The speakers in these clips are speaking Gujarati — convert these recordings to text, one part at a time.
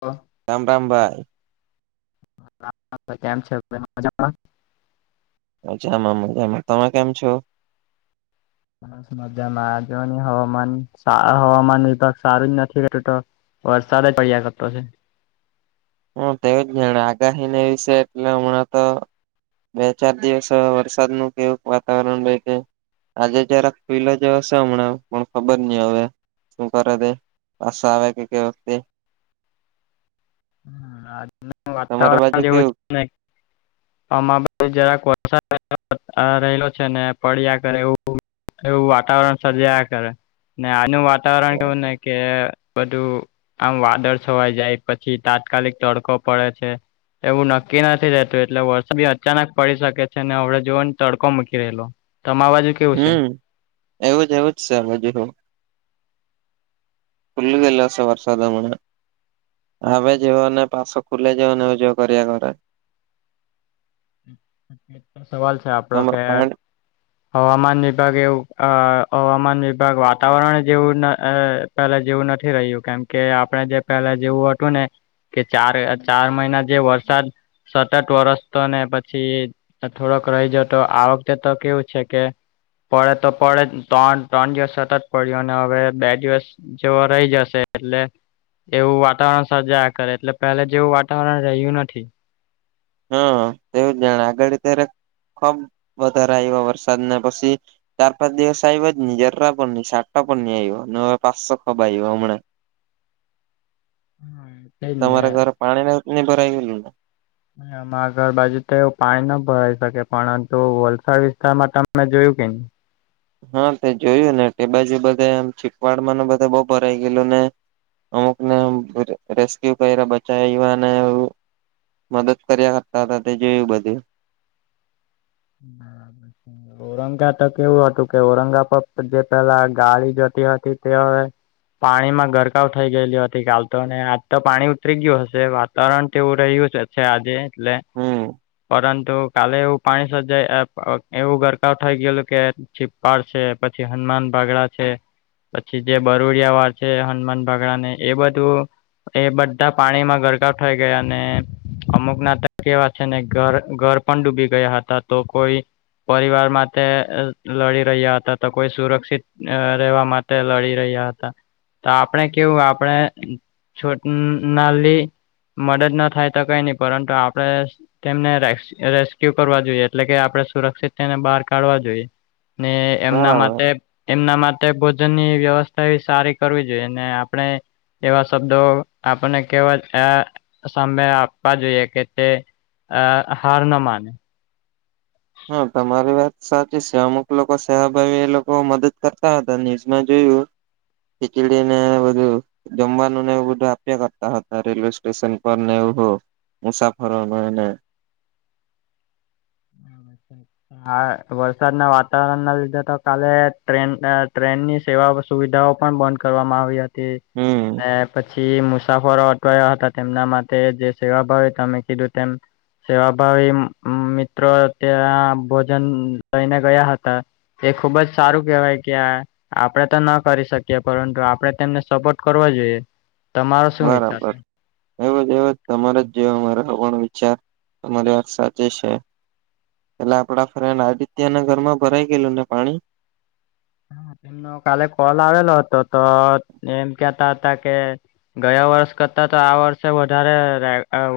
હ રામ રામ ભાઈ કેમ છે મજામાં જમ જ તમે કેમ છો મધામાં આજ હવામાન હવામાન વિભાગ સારું જ નથીત તો વરસાદા ચડી્યા કપતો છે હ તેવ જ જાણે આગાહીને એ વિશે એટલે હમણાં તો બે ચાર દિવસ વરસાદ ન કેવું વાતાવરણ રહે છે આજે જારે પુલા જે હશે હમણાં પણ ખબર નઈ હવે કર દ બસ આવે કે કે વતે હ આજ તમારી બાજુ વાતાવરણ જેવું કેવું નહી આમાં જરા કો રહેલો છે ને પડ્યા કર એવું એવું વાતાવરણ સજાયા કરે ને આનું વાતાવરણ કેવું ને કે બધું આમ વાદળ છવાઈ જાય પછી તાત્કાલિક તડકો પડે છે એવું નક્કી નથી રહેતું એટલે વરસાદ બી અચાનક પડી શકે છે ને હડે જોવા ને તડકો મૂકી રહેલો તમા બાજુ કેવું છે? હમ એવું જ એવુંજ છે બાજુું ફુલ્ ગલોશે વર્ષ મણા હવે જેને પાસ ખુલે જેવને હજવ કર ઘ એ તો સવાલ છે આપડો કે પાણી હવામાન વિભાગ એવું અ હવામાન વિભાગ વાતાવરણ જેવું પહેલા જેવું નથી રહ્યું કેમ કે આપણે જે પહેલા જેવું હતું ને કે ચાર ચાર મહિના જે વરસાદ સતત વરસ તો ને પી પછી થોડોક રહીજ તો આ વખતે તો કેવું છે કે પડે તો પડે ત્રણ ત્રણ દિવસ થતા જ પડ્યું અને હવે બે દિવસ જવાઈ જશે એટલે એવું વાતાવરણ સર્જાયા કરે એટલે પહેલા જેવું વાતાવરણ રહ્યું નથી. હા એવું જ જાણે આગળ ત્યારે ખુબ વધારે આવ્યો વરસાદ ને પછી ચાર પાંચ દિવસ આવ્યો જ નહી જરા પણ નહી સાટા પણ નહી આવ્યો હવે પાસો ખુબ આવ્યો હમણાં હા તમારા ઘરે પાણી ને એવુ ભરાય ગયેલું ને? એ આગળ બાજુ તો એવું પાણી ન ભરાઈ શકે પરંતુ વલસાડ વિસ્તારમાં તમે જોયું કેને હા તે જોયું ને બાજુ બધે આમ ચીકવાડ માન બધે બઉુ ભરાઈ ગયેલું ને અમુક ને રેસ્ક્યુ કરીને બચાવયાને મદદ કરી આપતા હતા તે જોયું બધું બરાબર ઔરંગા તો કેવું હતું કે ઔરંગા પર જે પેલા ગાડી જતી હતી તે હવે પાણી માં ગરકાવ થઈ ગયેલી હતી કાલ તો ને આજ તો પાણી ઉતરી ગયું હશે વા તાવરણ તે એવું રહ્યું જ છે આજે એટલે હમ પરંતુ કાલે એવું પાણી એવું ગરકાવ થઈ ગયેલું કે છીપાડ છે પછી હનુમાન બાગડા છે પછી જે બરોડીયા વાળ છે હનુમાન ભગડા ને એ બધું એ બધા પાણી માં ગરકા થઈ ગયા અને અમુક ના તો કેવા છે ને ઘર ઘર પણ ડૂબી ગયા હતા તો કોઈ પરિવાર માટે અ લડી રહ્યા હતા તો કોઈ સુરક્ષિત અ રહેેવા માટે લડી રહ્યા હતા. તો આપણેે કેવું આપડે છોટનાલી મદદ ન થાય તો કઈ નહી પરંતુ આપડે તેમને રેસ રેસ્ક્યુ કરવા જોઈએ. એટલે કે આપણે સુરક્ષિત થઈને બહાર કાઢવા જોઈએ ને એમના બરાબર માટે એમના માટે ભોજનની વ્યવસ્થા એ સારી કરવી જોઈએ ને આપણે એવા શબ્દો આપણને કેવા અ સામે આપવા જોઈએ કે તે. અ હાર ન માને. હા તમારી વાત સાચી છે અમુક લોકો સેવાભાવી એ લોકો મદદ કરતા હતા ન્યુઝમાં જોયું ખીચીડી ને બધું જમવાનું ને એવું બધું આપ્યા કરતા હતા રેલવે સ્ટેશન પર ને એવું હો. મુસાફરો મા એને. [unintelligible] હા વરસાદના વાતાવરણ ના લીધે તો કાલે ટેન અ ટ્રેનની સેવા સુવિધાઓ પણ બંધ કરવામાં આવી હતી હમ પછી પછી મુસાફરો અટવાયા હતા તેમના માટે જે સેવાભાવ હતા મે કીધું તેમ સેવાભાવી મિત્રો ત્યાં ભોજન લઈને ગયા હતા. એ ખુબ જ સારું કેહેવાય કે આ આપડે તો ન કરી શકીએ પરંતુ આપડે તેમને સપોર્ટ કરવો જોઈએ. તમારો શું વિચાર છે બરાબર એવો જ એવો તમારે જ જો અરો વિચાર તમારી સાચે છે એટલે આપડા ફ્રેન્ડ આદિત્ય ના ઘરમાં ભરાઈ ગયેલું ને પાણી એનો કાલે કોલ આવેલો હતો તો એમ કેતા હતા કે ગયા વર્ષ કરતા તો આ વર્ષે વધારે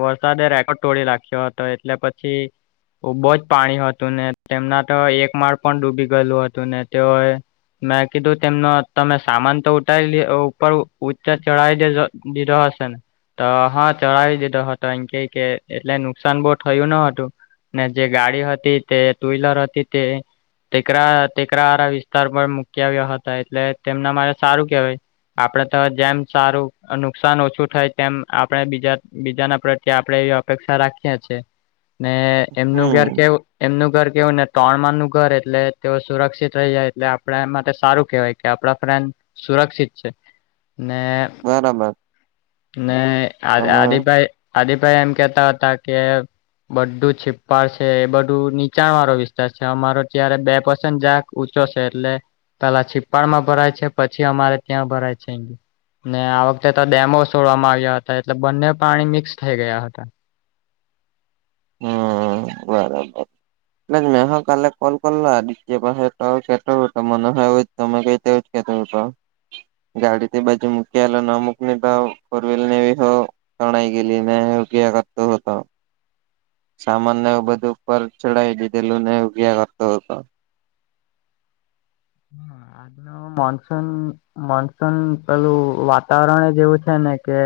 વરસાદે રેકોર્ડ તોડી નાખ્યો હતો એટલે પછી પછી ખુબ જ પાણી હતું ને તેમના તો એક માળ પણ ડૂબી ગયેલું હતું ને તેઓએ મેં કીધું તેમનો તમે સામાન તો ઉઠાવી ઉપર ઉચે ચઢાવી દે દીધો હશે ને તો હા ચડાવી દીધો હતો એ કયે કે એટલે નુકસાન બહુ થયું ન હતું. ને જે ગાડી હતી તે ટુ વ્હીલર હતી તે ટેકરા ટેકરા વિસ્તાર પર મૂકી આવ્યા હતા એટલે તેમના મારે સારું કેહેવાય આપણે તો જેમ સારું નુકસાન ઓછું થાય તેમ આપણે બીજા બીજાના કે આપણેે એવી અપેક્ષા રાખીએ છીએ ને એમનું ઘર હમ કેવું એમનું ઘર કેવું ને તણ મા નું ઘર એટલે તેઓ સુરક્ષિત રહી જાય એટલે આપણે એ માટે સારું કેહેવાય કે આપણા ફ્રેન્ડ સુરક્ષિત છે. ના બરાબર તમે આભાઈ આદી ભાઈ એમ કેતા હતા કે બધું છીપાડ છે એ બધું નીચાણ વાળો વિસ્તાર છે અમારો ત્યારે બે પસંદ જક એટલે પેલા છીપ્પાડમાં ભરાય છે પછી અમારે ત્યાં ભરાય છે. ને આ વખતે તો ડેમો છોડવામાં આવ્યા હતા એટલે બંને પાણી મિક્સ થઈ ગયા હતા. હમ્મ બરાબર એટલે મે હ કાલે કોલ કરલો દ પાસે તો કેટ મ તમે કઈ તેજ કેતો. ગાડી થી બાજુ મૂકીલા ના મૂકને તો ફોર વ્હીલર નેી હો તણાઈ ગેલી એ ક કર તો હો હતો. સામાનને બધું ઉપર ચડાવી દીધેલું ને ઉંઘ્યાં કરતો હતો. હા મોનસૂન મોનસૂન પેલું વાતાવરણ જ એવું છે ને કે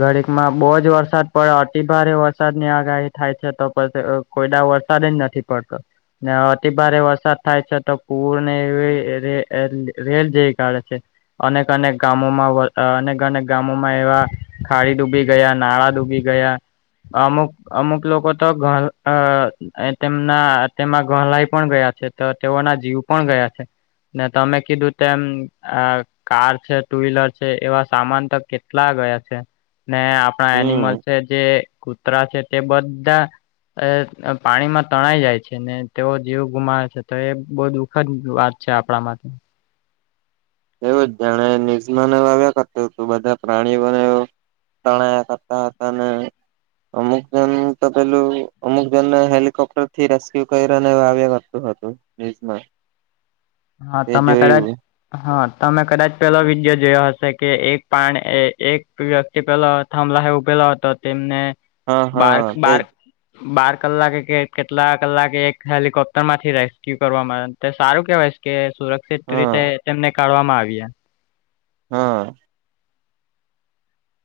ઘડીકમાં બહુ જ વરસાદ પડે અતિભારે વરસાદ ની આગાહી થાય છે તો પછી કોઈદા વરસાદ જ નથી પડતો ને અતિભારે વરસાદ થાય છે તો પૂ એ રેલ જેવી ગાડે છે. અનેક અનેક ગામોમાં અનેક અનેક ગામોમાં એવા ખાડી ડૂબી ગયા નાળા ડૂબી ગયા અમુક અમુક લોકો તો ઘ એ તેમના તેમાં ગહલાઈ પણ ગયા છે તો તેઓના જીવ પણ ગયા છે. ને તમે કીધું તેમ કાર છે ટુ વ્હીલર છે એવા સામાન તો કે કેટલા ગયા છે ને આપણા એનિમલ હમ્મ છે જે કૂતરા છે તે બધા અ પાણીમાં તણાઈ જાય છે ને તેઓ જીવ ગુમાવે છે તો એ બહુ દખ ખરી વાત છે આપણા માટે એવું જ જાણે નિઝમા આવ્યા કરત તું બધા પ્રાણીઓને તણ કરતા હતા અને અમુક જન તો પેલું અમુક જનને હેલિકોપ્ટર થી રેસ્ક્યુ કરીને વા આવ્ય કરતું હતું. એજમાં હા તમે કદાચ હા તમે કદાચ પેલો વિડીયો જોયો હશે કે એક પાણ એ એક પેલા થંભલા હ ઉભેલો હતો તેમને હા બાર હા બાર તેજ બાર કલાકે કે કેટલા કલાકે એક હેલિકોપ્ટર માંથી રેસ્ક્યુ કરવા આવે તે સારું કેવાય. કે સુરક્ષિત હા રીતે તેમને કાઢવામાં આવી્યા. હા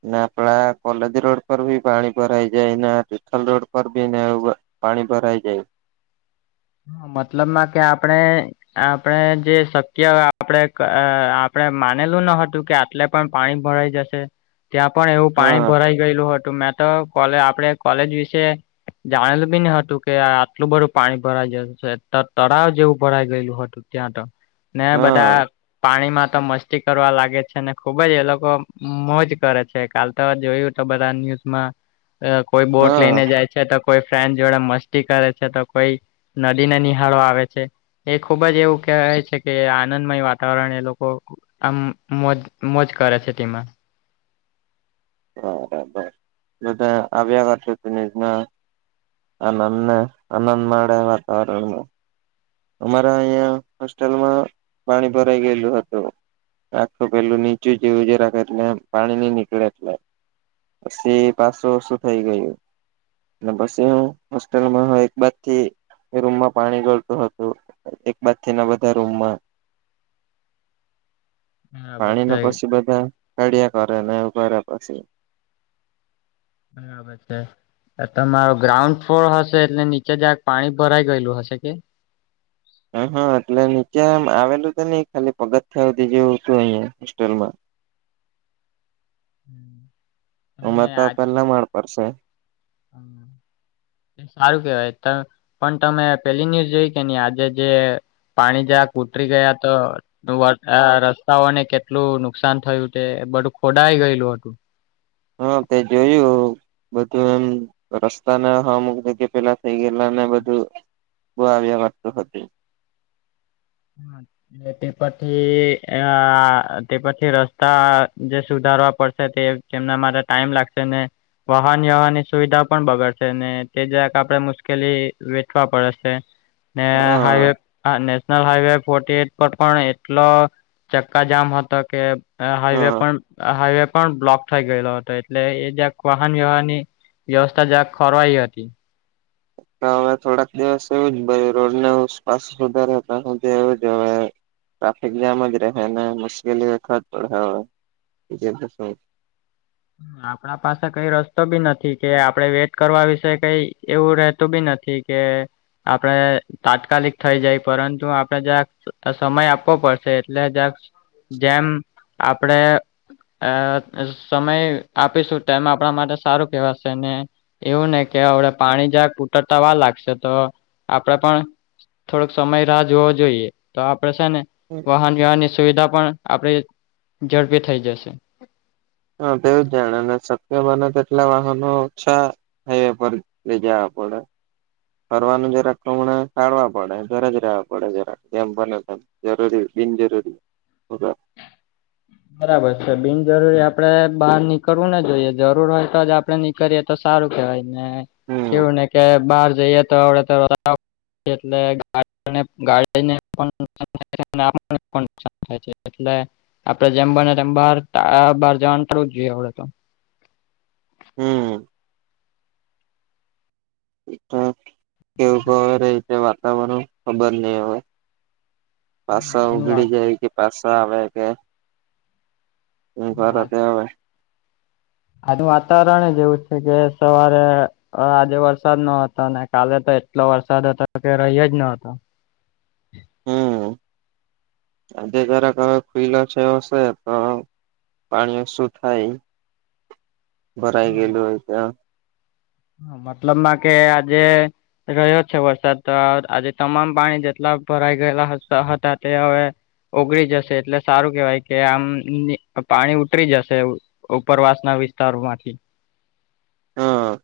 ના પડા કોલેજ રોડ પર ભી પાણી ભરાઈ જાય ના ટલ રોડ પરી ના પાણી ભરાય જાય. હા મતલબમાં કે આપણે. આપણે જે શક્ય આપણે આપણેે માનેલું ન હતું કે એટલે પણ પાણી ભરાઈ જશે ત્યાં પણ એવું પાણી હા ભરાઈ ગયેલું હતું મેં તો આપડે કોલેજ વિશે જાણેલું બી ન હતું કે આટલું બધું પાણી ભરાઈ જ તળાવ જેવું ભરાઈ ગયેું હતું ત્યાં તો. ને બધા હા પાણીમાં તો મસ્ત કરવા લાગે છે અનેને ખુબ જ એ લોકો મોજ કરે છે કાલ તો જોયું તો બધા ન્યૂઝમાં અ કોઈ બોટ હા લઈને જાય છે તો કોઈ ફ્રેન્ડ જોડે મસ્તી કરે છે તો કોઈ નદીને નિહાળો આવે છે. એ ખુબ જ એવું કવાય છે કે આનંદમય વાતાવરણ એ લોકો આમ મોજ મોજ કરે છે તેમાં. બરાબર બધા આવ્યા વર્ષોનીઝમાં આ નંદ આ નંદ મળે વાતાવરણ અમારા અહિયાં હોસ્ટેલમાં પાણી ભરાઈ ગયેલું હતું રાખો પેલું નીચું જેવું જે રાખે એટલે પાણી નઈ નીકળે એટલે પછી પાચસો વર્ષું થઈ ગયું અને પછી હું હોસ્ટેલમાં એક બાદ થી રૂમમાં પાણી ગળતો હતો તો એક બાદ થના બધા રૂમમાં બરાબર પાણી છે ના પછી બધા કાઢ્યા કરે ને કરે પછી બબ છે તમારો ગ્રાઉન્ડ ફ્લોર હશે એટલે નીચે જક પાણી ભરાઈ ગયેલું હશે કે હા હા એટલે નીચે આમ આવેલું તો નહ ખાલી પગથ થયા જેવું હતું અહિયાં હોસ્ટલમાં [inaudible] અમામે તમે તો પેલા માળ પરશે હ એ સારું કેવાય તમે પણ તમે પેલી ન્યુઝ જોઈ કે નહી આજે જે પાણી જરાક ઉતરી ગયા તો રસ્તાઓને કેટલું નુકસાન થયું તે બધું ખોડાઈ ગયેલું હતું હા તે જોયું બધું એમ રસ્તાને હવા મક કે પેલા થઈ ગયેલા ને બધું બોવાવ કરત હોતે હા તે પછી અ તે પછી રસ્તા જે સુધારવા પડશે તે કે એમના મારે ટાઈમ લાગશે ને વાહન વ્યવહનની સુવિધા પણ બગડ છે તે જાયક આપડે મુશ્કેલી વેઠવા પડેશે ને હા હાઈવેને ફોર્ એટ પર પણ એટલો ચક્કાજામ હતો કે હાઈવે હા પણ હાઈવે પણ બ્લોક થાઈ ગયેલો હતો એટલે એ જ્યાંક વાહન વ્યવહાર ની વ્યવસ્થા જ્યાં ખોવાઈ હતી હવે થોડાક દિવસ એવું જ રોડનેપસ વધારે હતાધી એવું જ હવે ટ્રાફિક જામ જ રહે ને મુશ્કેલી વખત પડે હોય આપડા પાસે કઈ રસ્તો બી નથી કે આપડે વેટ કરવા વિશે કઈ એવું રતું બી નથી કે આપડે તાત્કાલિક થઈ જાય પરંતુ આપણે જ્યાક સમય આપવો પડશે એટલે જ્યાક જેમ આપડે અ સમય આપીશું ટમ આપણા માટે સારું કેવાશે ને એવું ને કે હડ પાણી જં કુતરતા વા લાગશે તો આપડે પણ થોડોક સમય રાહ જોવો જોઈએ તો આપડે છે ને વાહન વ્યહનની સુવિધા પણ આપડે ઝડપી થઈ જશે હા તેવું જ જાણેને શક્ય બને તેટલા વાહનો છા હાઈવે પર લઈ જવા પડે ફરવાનું જરાક હમણે ટાઢવા પડે ઘરે જ રહેવા પડે જરા જેમ બને જરૂરી બિન જરૂરી હ [unintelligible] બરાબર છે બિનજરૂરી આપડે બહાર નીકળવું નને જોઈએ જરૂર હોય તો જ આપડે નીકળીએ તો સારું કેવાય ને હમ કેવું ને કે બહાર જઈએ તો આવડે તો [unintelligible] એટલે ગાડીને પણાન થાન થાય છે એટ [unintelligible] આપડે જેમ બને તેમ બાર બહાર જવાનું પું જ જોઈએડે તો હમ્મ કેવું ક રતે વાતાવરણ ખબર નહ હવે પાસા આનું વાત ઉગડી જાય કે પાસા આવે કે હ બરા ત હવાવે આજ વાતાવરણ જે એવું છે કે સવારે અ આજે વરસાદ ન હતો ને કાલે તો એટલો વરસાદ હતો કે રહી જ નતો હમ આજે જરાક હવે ફિલો છે હશે તો પાણીઓ શું થાય ભરાય ગયેલું હોય ત્યાં મતલબમાં કે આજે રહ્યો છે વરસાદ તો આજે તમામ પાણી જેટલા ભરાઈ ગયેલા હતા તે હવે ઓગળી જશે એટલે સારું કેવાય કે આમ પાણી ઉતરી જશે ઉપરવાસ ના વિસ્તારોમાંથી હા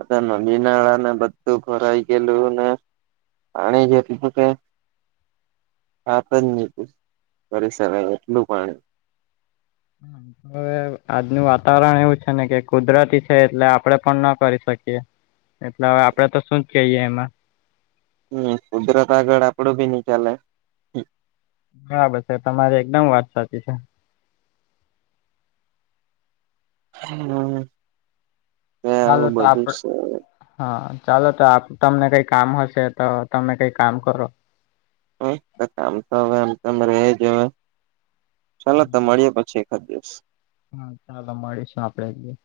અત્યારે નદીનાળા ને બધું ભરાઈ ગયેલું ને અણે જે કીધું કે વાત જ ની કરીશ એટલું પાણી હા હવે આજનું વાતાવરણ એવું છે ને કે કુદરતી છે એટલે આપડે પણ ના કરી શકીએ એટલે હવે આપડે તો શું જ કહીયે એમાં હમ કુદરત આગળ આપડું બી ની ચાલે હા બસ તે તમારી એકદમ વાત સાચી છે. હમ હાલો તો આપડ હા ચાલો તો આપ તમને કઈ કામ હશે તો તમે કઈ કામ કરો. કામ તો હવે આમ તેમ રહેજવા ચાલો તો મળીએ પછી એકાદ દિવસ. હા ચાલો મળીશું આપડે એક દિવસ.